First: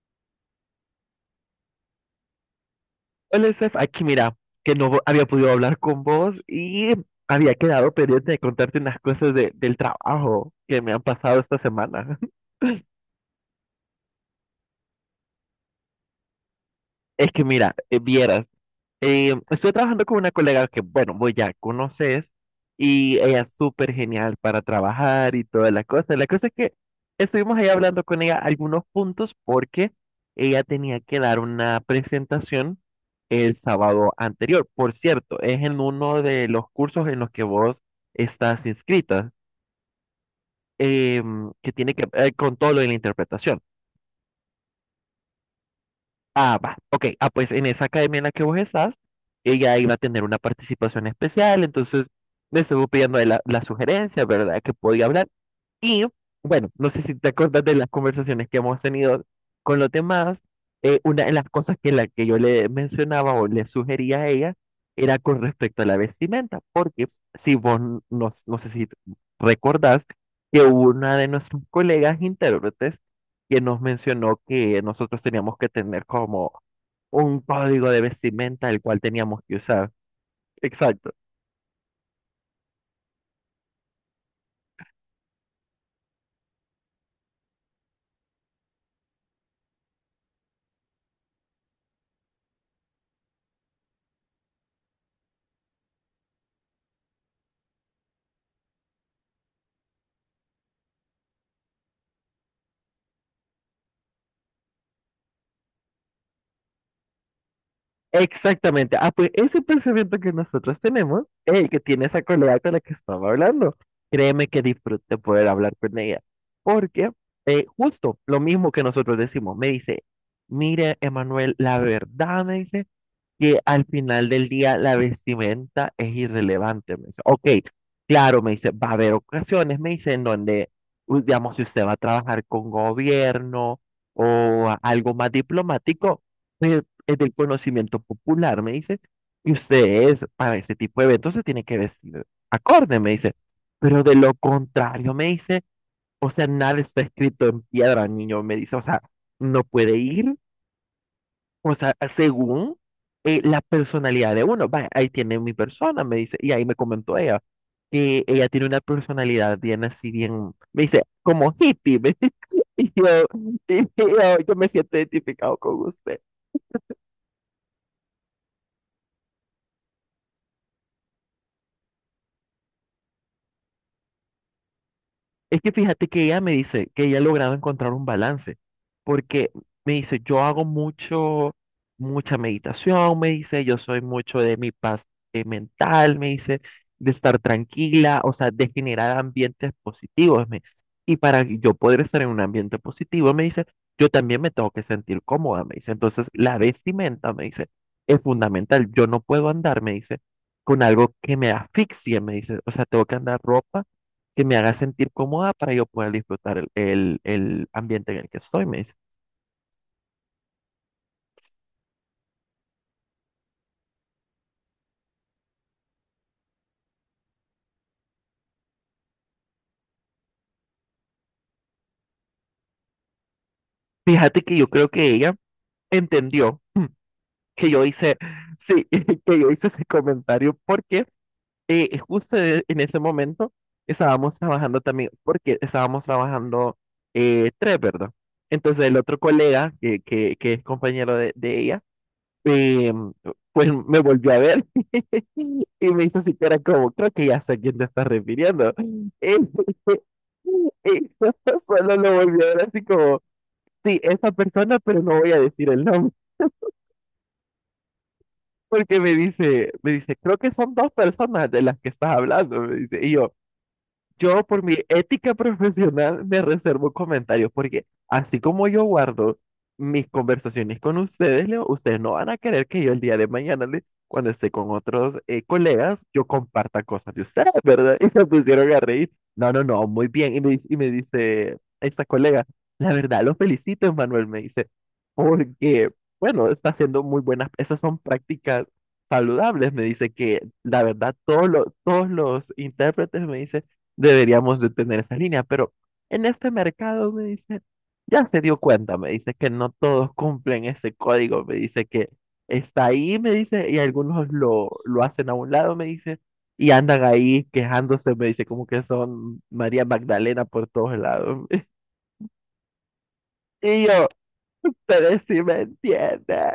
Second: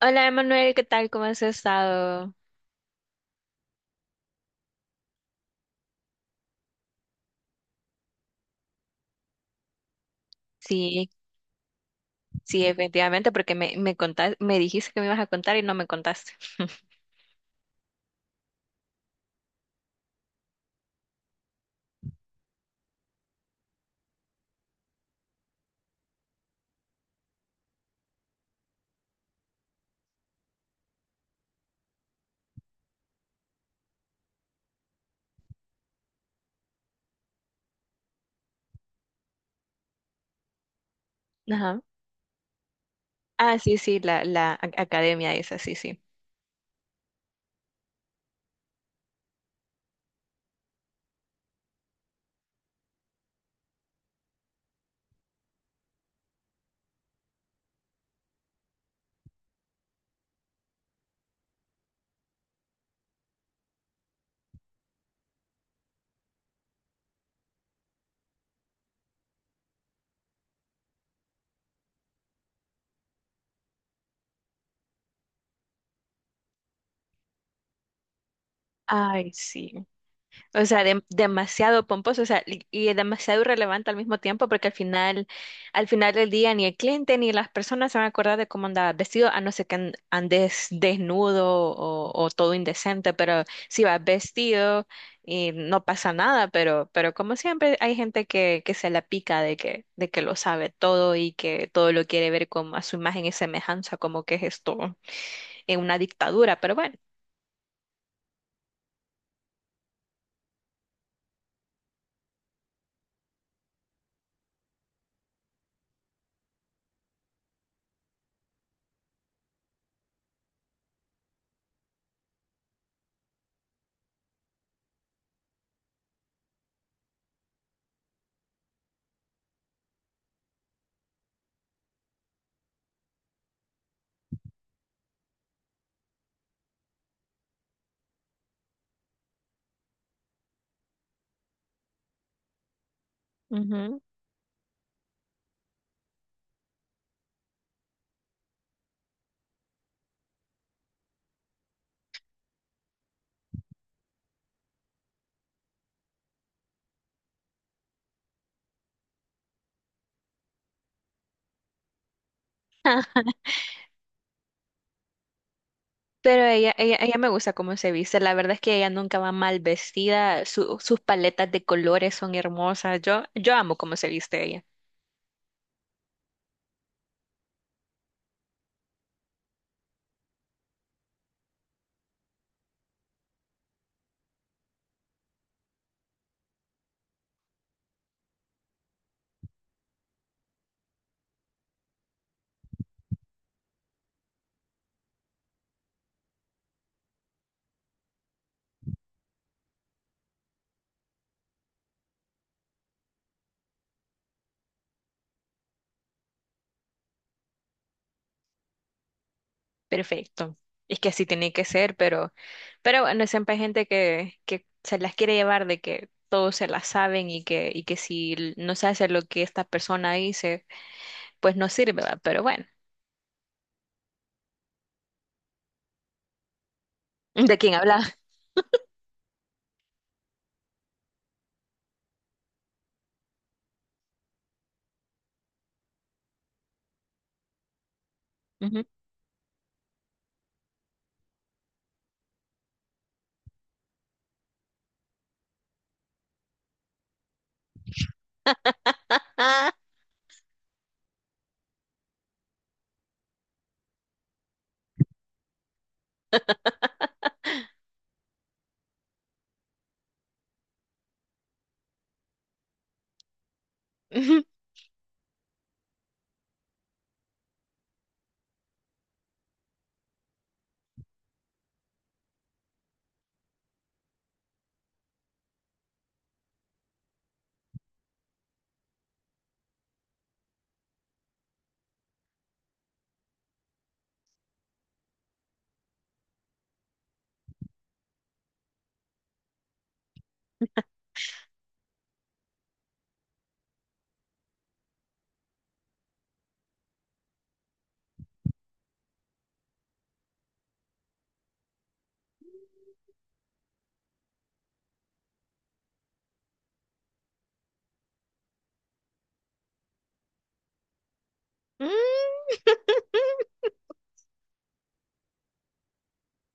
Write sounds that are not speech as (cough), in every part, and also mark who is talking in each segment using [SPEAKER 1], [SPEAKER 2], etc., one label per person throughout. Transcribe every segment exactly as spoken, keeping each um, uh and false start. [SPEAKER 1] Hola, Emanuel, ¿qué tal? ¿Cómo has estado?
[SPEAKER 2] Hola, Steph, aquí mira, que no había podido hablar con vos y había quedado pendiente de contarte unas cosas de- del trabajo que me han
[SPEAKER 1] Sí,
[SPEAKER 2] pasado esta semana. (laughs)
[SPEAKER 1] sí, efectivamente, porque me, me contas- me dijiste que me ibas a contar y no me contaste. (laughs)
[SPEAKER 2] Es que mira, eh, vieras. Eh, estoy trabajando con una colega que, bueno, vos ya conoces y ella es súper genial para trabajar y toda la cosa. La cosa es que estuvimos ahí hablando con ella algunos puntos porque ella tenía que dar una presentación el sábado anterior. Por cierto, es en uno de los cursos en los que vos estás inscrita, em, que
[SPEAKER 1] Ajá.
[SPEAKER 2] tiene que ver con todo lo de la
[SPEAKER 1] Ah,
[SPEAKER 2] interpretación.
[SPEAKER 1] sí, sí, la, la a- academia esa, sí, sí.
[SPEAKER 2] Ah, va. Ok. Ah, pues en esa academia en la que vos estás, ella iba a tener una participación especial, entonces le estuvo pidiendo la, la sugerencia, ¿verdad? Que podía hablar. Y bueno, no sé si te acuerdas de las conversaciones que hemos tenido con los demás. Eh, una de las cosas que, la que yo le mencionaba o le sugería a ella era con respecto a la vestimenta, porque si vos, n- no, no sé si t- recordás que hubo una de nuestros colegas intérpretes que nos mencionó que nosotros teníamos que tener como un código de vestimenta el cual
[SPEAKER 1] Ay,
[SPEAKER 2] teníamos que
[SPEAKER 1] sí.
[SPEAKER 2] usar.
[SPEAKER 1] O sea, dem-
[SPEAKER 2] Exacto.
[SPEAKER 1] demasiado pomposo, o sea, y, y demasiado irrelevante al mismo tiempo, porque al final, al final del día ni el cliente ni las personas se van a acordar de cómo andaba vestido, a no ser que an- andes desnudo o, o todo indecente, pero si vas vestido y no pasa nada, pero, pero como siempre hay gente que, que se la pica de que, de que lo sabe todo y que todo lo quiere ver como a su imagen y semejanza, como que es esto en una dictadura, pero
[SPEAKER 2] Exactamente. Ah, pues ese pensamiento que nosotros tenemos es el que tiene esa colega con la que estaba hablando. Créeme que disfruté poder hablar con ella. Porque eh, justo lo mismo que nosotros decimos, me dice, mire, Emanuel, la verdad, me dice, que al final del día la vestimenta es irrelevante. Me dice, ok, claro, me dice, va a haber ocasiones, me dice, en donde, u- digamos, si usted va a trabajar con gobierno o a- algo más diplomático, pues, es del conocimiento popular, me dice, y usted es, para ese tipo de eventos se tiene que vestir acorde, me dice,
[SPEAKER 1] bueno.
[SPEAKER 2] pero de lo contrario, me dice, o sea, nada está escrito en piedra, niño, me dice, o sea, no puede ir, o sea, según eh, la personalidad de uno, va, ahí tiene mi persona, me dice, y ahí me comentó ella, que ella tiene una personalidad bien así, bien, me dice, como hippie, me dice, (laughs) y yo, y yo, yo me siento identificado con usted.
[SPEAKER 1] Pero ella, ella, ella me gusta cómo se viste. La verdad es que ella nunca va mal vestida. Su- sus paletas de colores son hermosas. Yo, yo amo cómo se viste ella.
[SPEAKER 2] Es que fíjate que ella me dice que ella ha logrado encontrar un balance, porque me dice, yo hago mucho, mucha meditación, me dice, yo soy mucho de mi paz eh, mental, me dice, de estar tranquila, o sea, de generar ambientes positivos. Me, y para que yo poder estar en un ambiente positivo, me dice, yo también me tengo que sentir cómoda, me dice. Entonces, la vestimenta, me dice, es fundamental. Yo no puedo andar, me dice, con algo que me asfixie, me dice. O sea, tengo que andar ropa que me haga sentir cómoda para yo poder disfrutar el, el, el ambiente en el que estoy, me dice.
[SPEAKER 1] Perfecto. Es que así tiene que ser, pero, pero bueno, siempre hay gente que, que se las quiere llevar de que todos se las saben y que, y que si l- no se hace lo que esta persona dice, pues no sirve, ¿va? Pero bueno.
[SPEAKER 2] Fíjate que yo creo que ella entendió
[SPEAKER 1] (laughs) ¿De
[SPEAKER 2] que
[SPEAKER 1] quién
[SPEAKER 2] yo hice,
[SPEAKER 1] habla?
[SPEAKER 2] sí, (laughs) que yo hice ese comentario porque eh, justo e- en ese momento estábamos trabajando también, porque estábamos trabajando eh, tres, ¿verdad?
[SPEAKER 1] Ujú.
[SPEAKER 2] Entonces el otro colega, que, que, que es compañero de, de ella, eh, pues me volvió a ver. Y me hizo así cara como, creo que ya sé a quién te estás refiriendo. Y, (laughs) y (laughs) solo lo volvió a ver así como, sí, esa persona, pero no voy a decir el nombre. Porque me dice, me dice, creo que son dos personas de las que estás hablando. Me dice, y yo, Yo, por mi ética profesional, me reservo comentarios porque así como yo guardo mis conversaciones con ustedes, Leo, ustedes no van a querer que yo el día de mañana, le- cuando esté con otros eh, colegas, yo comparta cosas de ustedes, ¿verdad? (laughs) Y se pusieron a reír. No, no, no, muy bien. Y me, di- y me dice esta colega, la verdad, lo felicito, Manuel, me dice, porque, bueno, está haciendo muy buenas, esas son prácticas saludables. Me dice que la verdad, todos los, todos los intérpretes me dicen deberíamos de tener esa línea, pero en este mercado me dice, ya se dio cuenta, me dice que no todos cumplen ese código, me dice que está ahí, me dice, y algunos lo, lo hacen a un lado, me dice, y andan ahí quejándose, me dice, como que son María Magdalena por todos lados. (laughs)
[SPEAKER 1] (laughs)
[SPEAKER 2] Y yo, pero si me entiende.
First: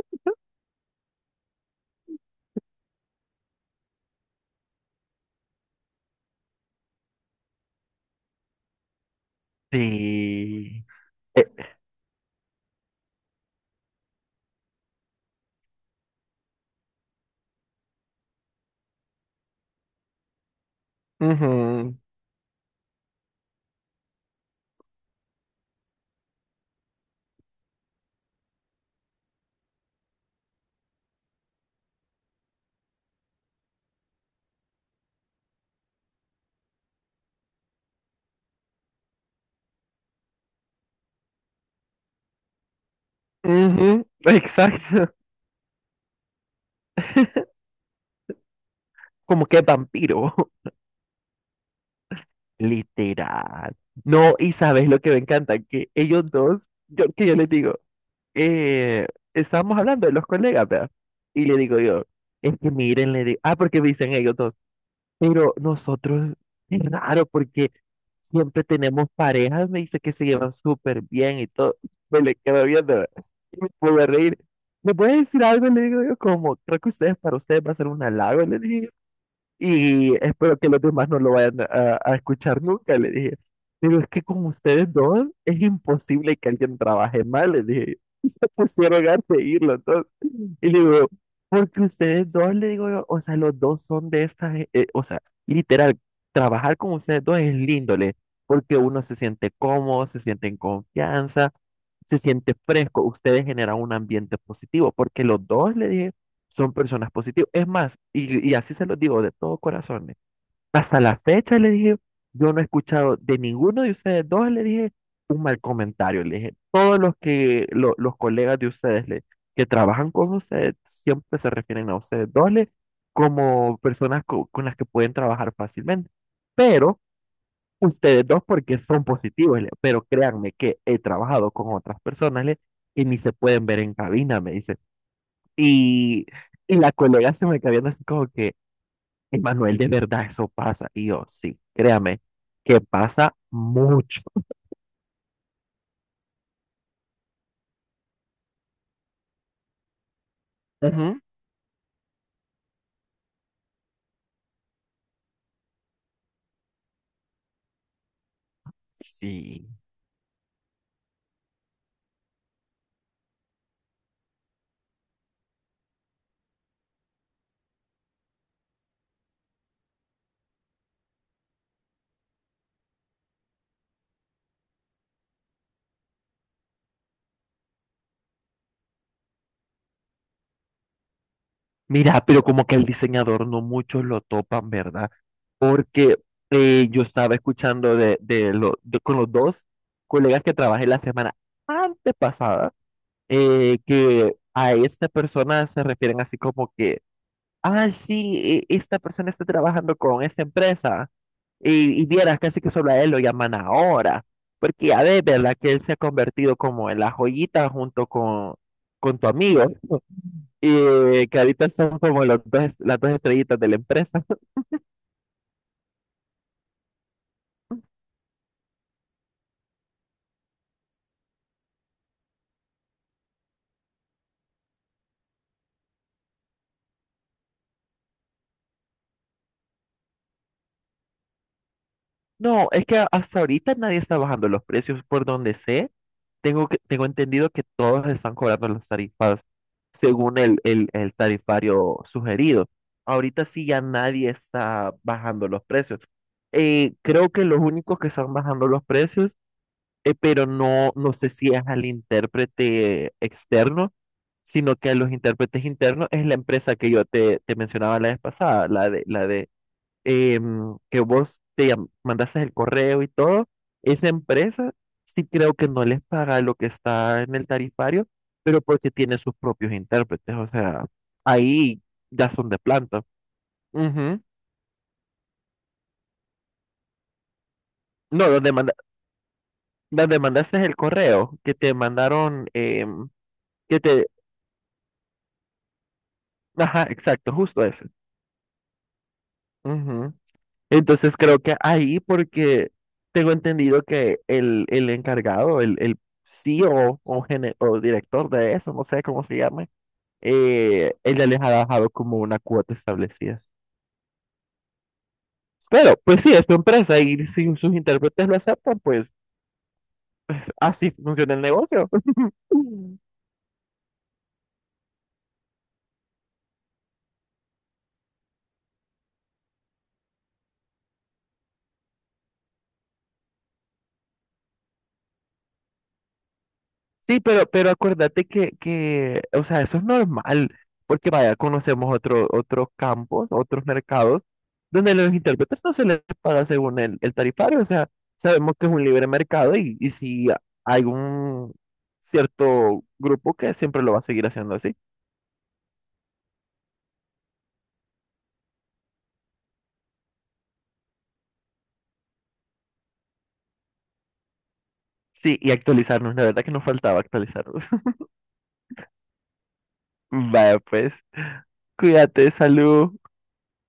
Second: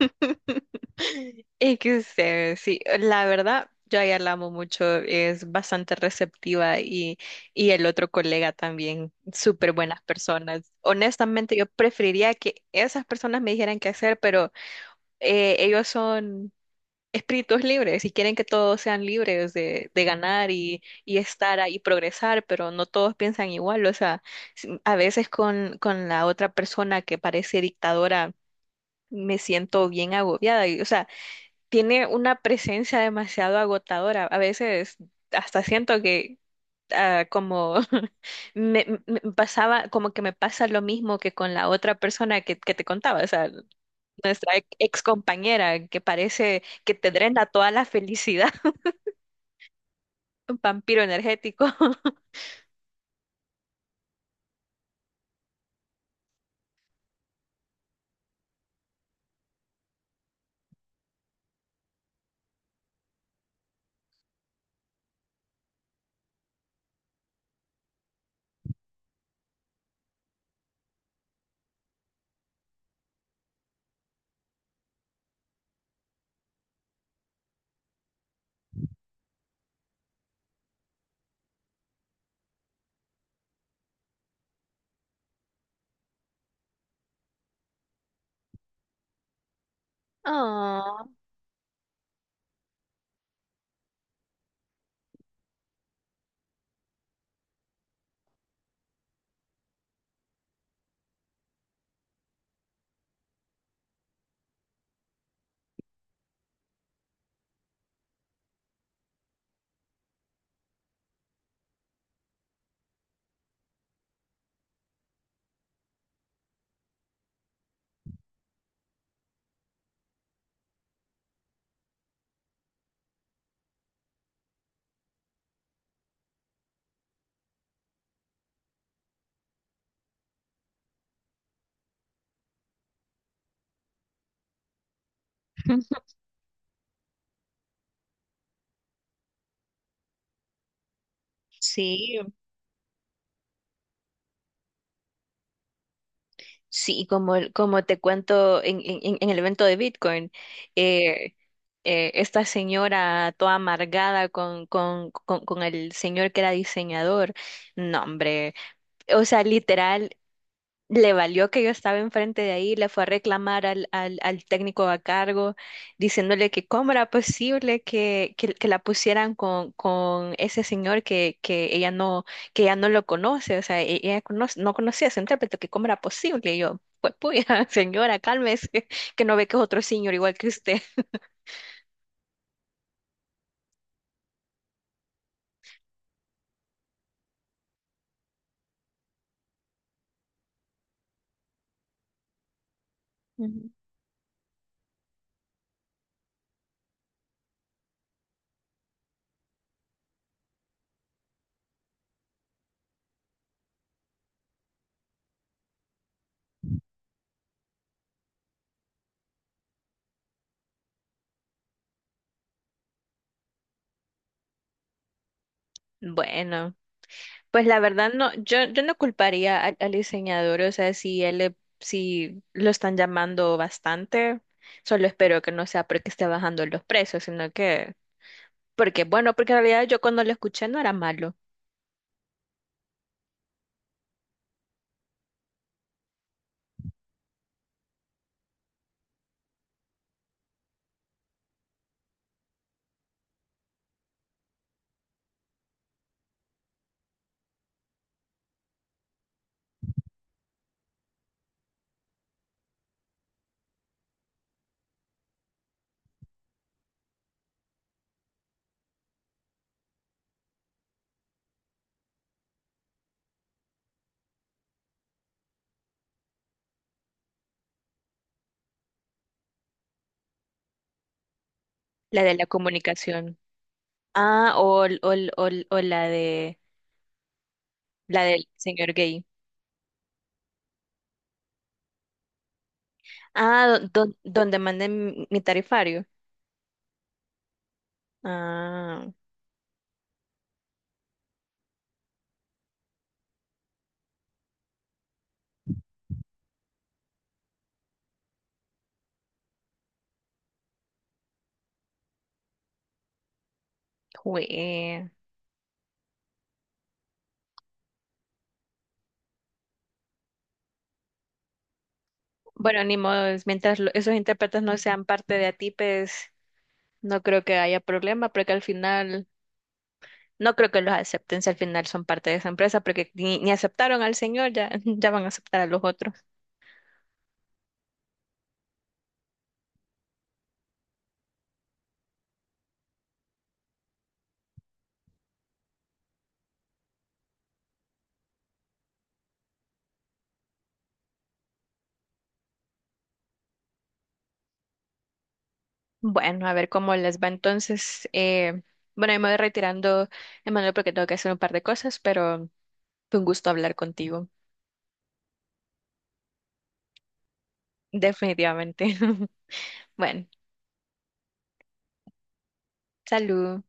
[SPEAKER 1] (laughs) Es que sé, sí, la verdad, yo a ella la amo mucho, es bastante receptiva y, y el otro colega también, súper buenas personas.
[SPEAKER 2] Sí. Eh,
[SPEAKER 1] Honestamente, yo preferiría que esas personas me dijeran qué hacer, pero eh, ellos son espíritus libres y quieren que todos sean libres de, de ganar y, y estar ahí,
[SPEAKER 2] ujú,
[SPEAKER 1] progresar, pero no todos piensan igual. O sea, si- a veces con, con la otra persona que parece dictadora, me siento bien agobiada. Y, O sea, tiene una presencia demasiado agotadora. A veces hasta siento que ah, como (laughs) me, me- me pasaba, como que me pasa lo mismo que con la otra persona que, que te contaba, o sea,
[SPEAKER 2] ujú, (laughs)
[SPEAKER 1] nuestra ex
[SPEAKER 2] exacto.
[SPEAKER 1] compañera que parece que te drena toda la felicidad, (laughs)
[SPEAKER 2] Como que vampiro.
[SPEAKER 1] un vampiro energético. (laughs)
[SPEAKER 2] Literal. No, y sabes lo que me encanta, que ellos dos, yo, que yo les digo, eh, estábamos hablando de los colegas, ¿verdad? Y le digo yo, es que miren, le digo, ah, porque me dicen ellos dos, pero nosotros, es raro, porque siempre tenemos parejas, me dice que se llevan súper bien y todo, (laughs) me le quedo viendo, ¿verdad? Y me puedo reír. ¿Me puede decir algo? Le digo yo, como, creo que ustedes, para ustedes va a ser un halago, le dije, y espero que los demás no lo vayan a, a escuchar nunca, le dije. Pero es que con ustedes dos es imposible que alguien trabaje mal, le dije. (laughs) Y se pusieron a seguirlo, entonces. Y le
[SPEAKER 1] Oh.
[SPEAKER 2] digo, porque ustedes dos, le digo yo, o sea, los dos son de estas, eh, eh, o sea, literal, trabajar con ustedes dos es lindo, le, porque uno se siente cómodo, se siente en confianza, se siente fresco, ustedes generan un ambiente positivo, porque los dos, le dije, son personas positivas. Es más, y, y así se los digo de todo corazón, eh, hasta la fecha le dije, yo no he escuchado de ninguno de ustedes dos, le dije un mal comentario, le dije, todos los que lo- los colegas de ustedes le, que trabajan con ustedes siempre se refieren a ustedes dos le, como personas co- con las que pueden trabajar fácilmente. Pero ustedes dos porque son positivos, le, pero créanme que he trabajado con otras personas le, que ni se pueden ver en cabina, me dice.
[SPEAKER 1] (laughs)
[SPEAKER 2] Y, y la colega se me quedó viendo así como que, Emanuel, de verdad eso pasa. Y yo, sí,
[SPEAKER 1] Sí,
[SPEAKER 2] créame, que pasa mucho.
[SPEAKER 1] sí, como, el- como te cuento en, en- en- en el evento de Bitcoin,
[SPEAKER 2] Ujú.
[SPEAKER 1] eh, eh, esta señora toda amargada con, con, con, con el señor que era diseñador, no, hombre, o sea,
[SPEAKER 2] Sí.
[SPEAKER 1] literal, le valió que yo estaba enfrente de ahí, le fue a reclamar al, al, al técnico a cargo, diciéndole que cómo era posible que, que, que la pusieran con, con ese señor que, que ella no, que ella no lo conoce, o sea, e- ella conoce- no conocía a ese intérprete, que cómo era posible. Y yo, pues puya, (laughs) señora, cálmese, que no ve que es otro señor igual que usted.
[SPEAKER 2] Mira, pero como que el diseñador no muchos lo topan, ¿verdad? Porque eh, yo estaba escuchando de, de, lo- de- con los dos colegas que trabajé la semana antepasada,
[SPEAKER 1] Ujú.
[SPEAKER 2] eh, que a esta persona se refieren así como que, ah, sí, e- esta persona está trabajando con esta empresa. Y, y vieras casi que solo a él lo llaman ahora, porque ya ves, ¿verdad? Que él se ha convertido como en la joyita junto con, con tu amigo, (laughs) y que ahorita son como los dos, las dos estrellitas de la empresa. (laughs)
[SPEAKER 1] Bueno. Pues la verdad no, yo, yo no culparía al, al diseñador, o sea, si él le- si lo están llamando bastante, solo espero que no sea porque esté bajando los precios, sino que porque bueno, porque en realidad yo cuando lo escuché no era malo,
[SPEAKER 2] No, es que hasta ahorita nadie está bajando los precios, por donde sé, tengo, que, tengo entendido que todos están cobrando las tarifas según el, el, el tarifario sugerido. Ahorita sí ya nadie está bajando los precios. Eh, creo que los únicos que están bajando los precios eh, pero no, no sé si es al intérprete externo, sino que a los intérpretes internos es la empresa que yo te, te mencionaba la vez pasada, la de, la de em, que vos te llam- mandaste el correo y todo. Esa empresa sí creo que no les paga lo que está en el tarifario, pero porque tiene sus propios intérpretes, o sea, ahí
[SPEAKER 1] la
[SPEAKER 2] ya
[SPEAKER 1] de la
[SPEAKER 2] son de planta.
[SPEAKER 1] comunicación.
[SPEAKER 2] Ujú.
[SPEAKER 1] Ah, o, el- o, el- o, el- o la de la
[SPEAKER 2] No,
[SPEAKER 1] del
[SPEAKER 2] donde manda,
[SPEAKER 1] señor gay.
[SPEAKER 2] donde mandaste el correo, que te mandaron, em,
[SPEAKER 1] Ah,
[SPEAKER 2] que
[SPEAKER 1] do-
[SPEAKER 2] te,
[SPEAKER 1] do- donde manden mi tarifario.
[SPEAKER 2] ajá, exacto, justo ese.
[SPEAKER 1] Ah,
[SPEAKER 2] Ujú. Entonces creo que ahí, porque tengo entendido que el, el encargado, el, el CEO o, o, gene- o director de eso, no sé cómo se llame, eh, él ya les ha dejado como una cuota establecida.
[SPEAKER 1] jue.
[SPEAKER 2] Pero, pues sí, es tu empresa y si sus intérpretes lo aceptan, pues así funciona el negocio.
[SPEAKER 1] Bueno, ni
[SPEAKER 2] (laughs)
[SPEAKER 1] modo, es mientras lo- esos intérpretes no sean parte de A T I P E S. No creo que haya problema porque al final, no creo que los acepten si al final son parte de esa empresa porque ni, ni aceptaron al señor, ya, (laughs) ya van a aceptar a los otros.
[SPEAKER 2] Sí, pero, pero acuérdate que, que, o sea, eso es normal, porque vaya, conocemos otro, otros campos, otros mercados, donde los intérpretes no se les paga según el, el tarifario, o sea, sabemos que es un libre mercado y, y si hay un cierto grupo que siempre lo va a seguir haciendo así.
[SPEAKER 1] Bueno, a ver cómo les va entonces. Eh, bueno, yo me voy retirando, Emanuel, porque tengo que hacer un par de cosas, pero fue un gusto hablar contigo,
[SPEAKER 2] Sí, y actualizarnos, la verdad que nos faltaba actualizarnos. (laughs)
[SPEAKER 1] definitivamente. (laughs) Bueno,
[SPEAKER 2] Vaya, pues, cuídate, salud.
[SPEAKER 1] salud.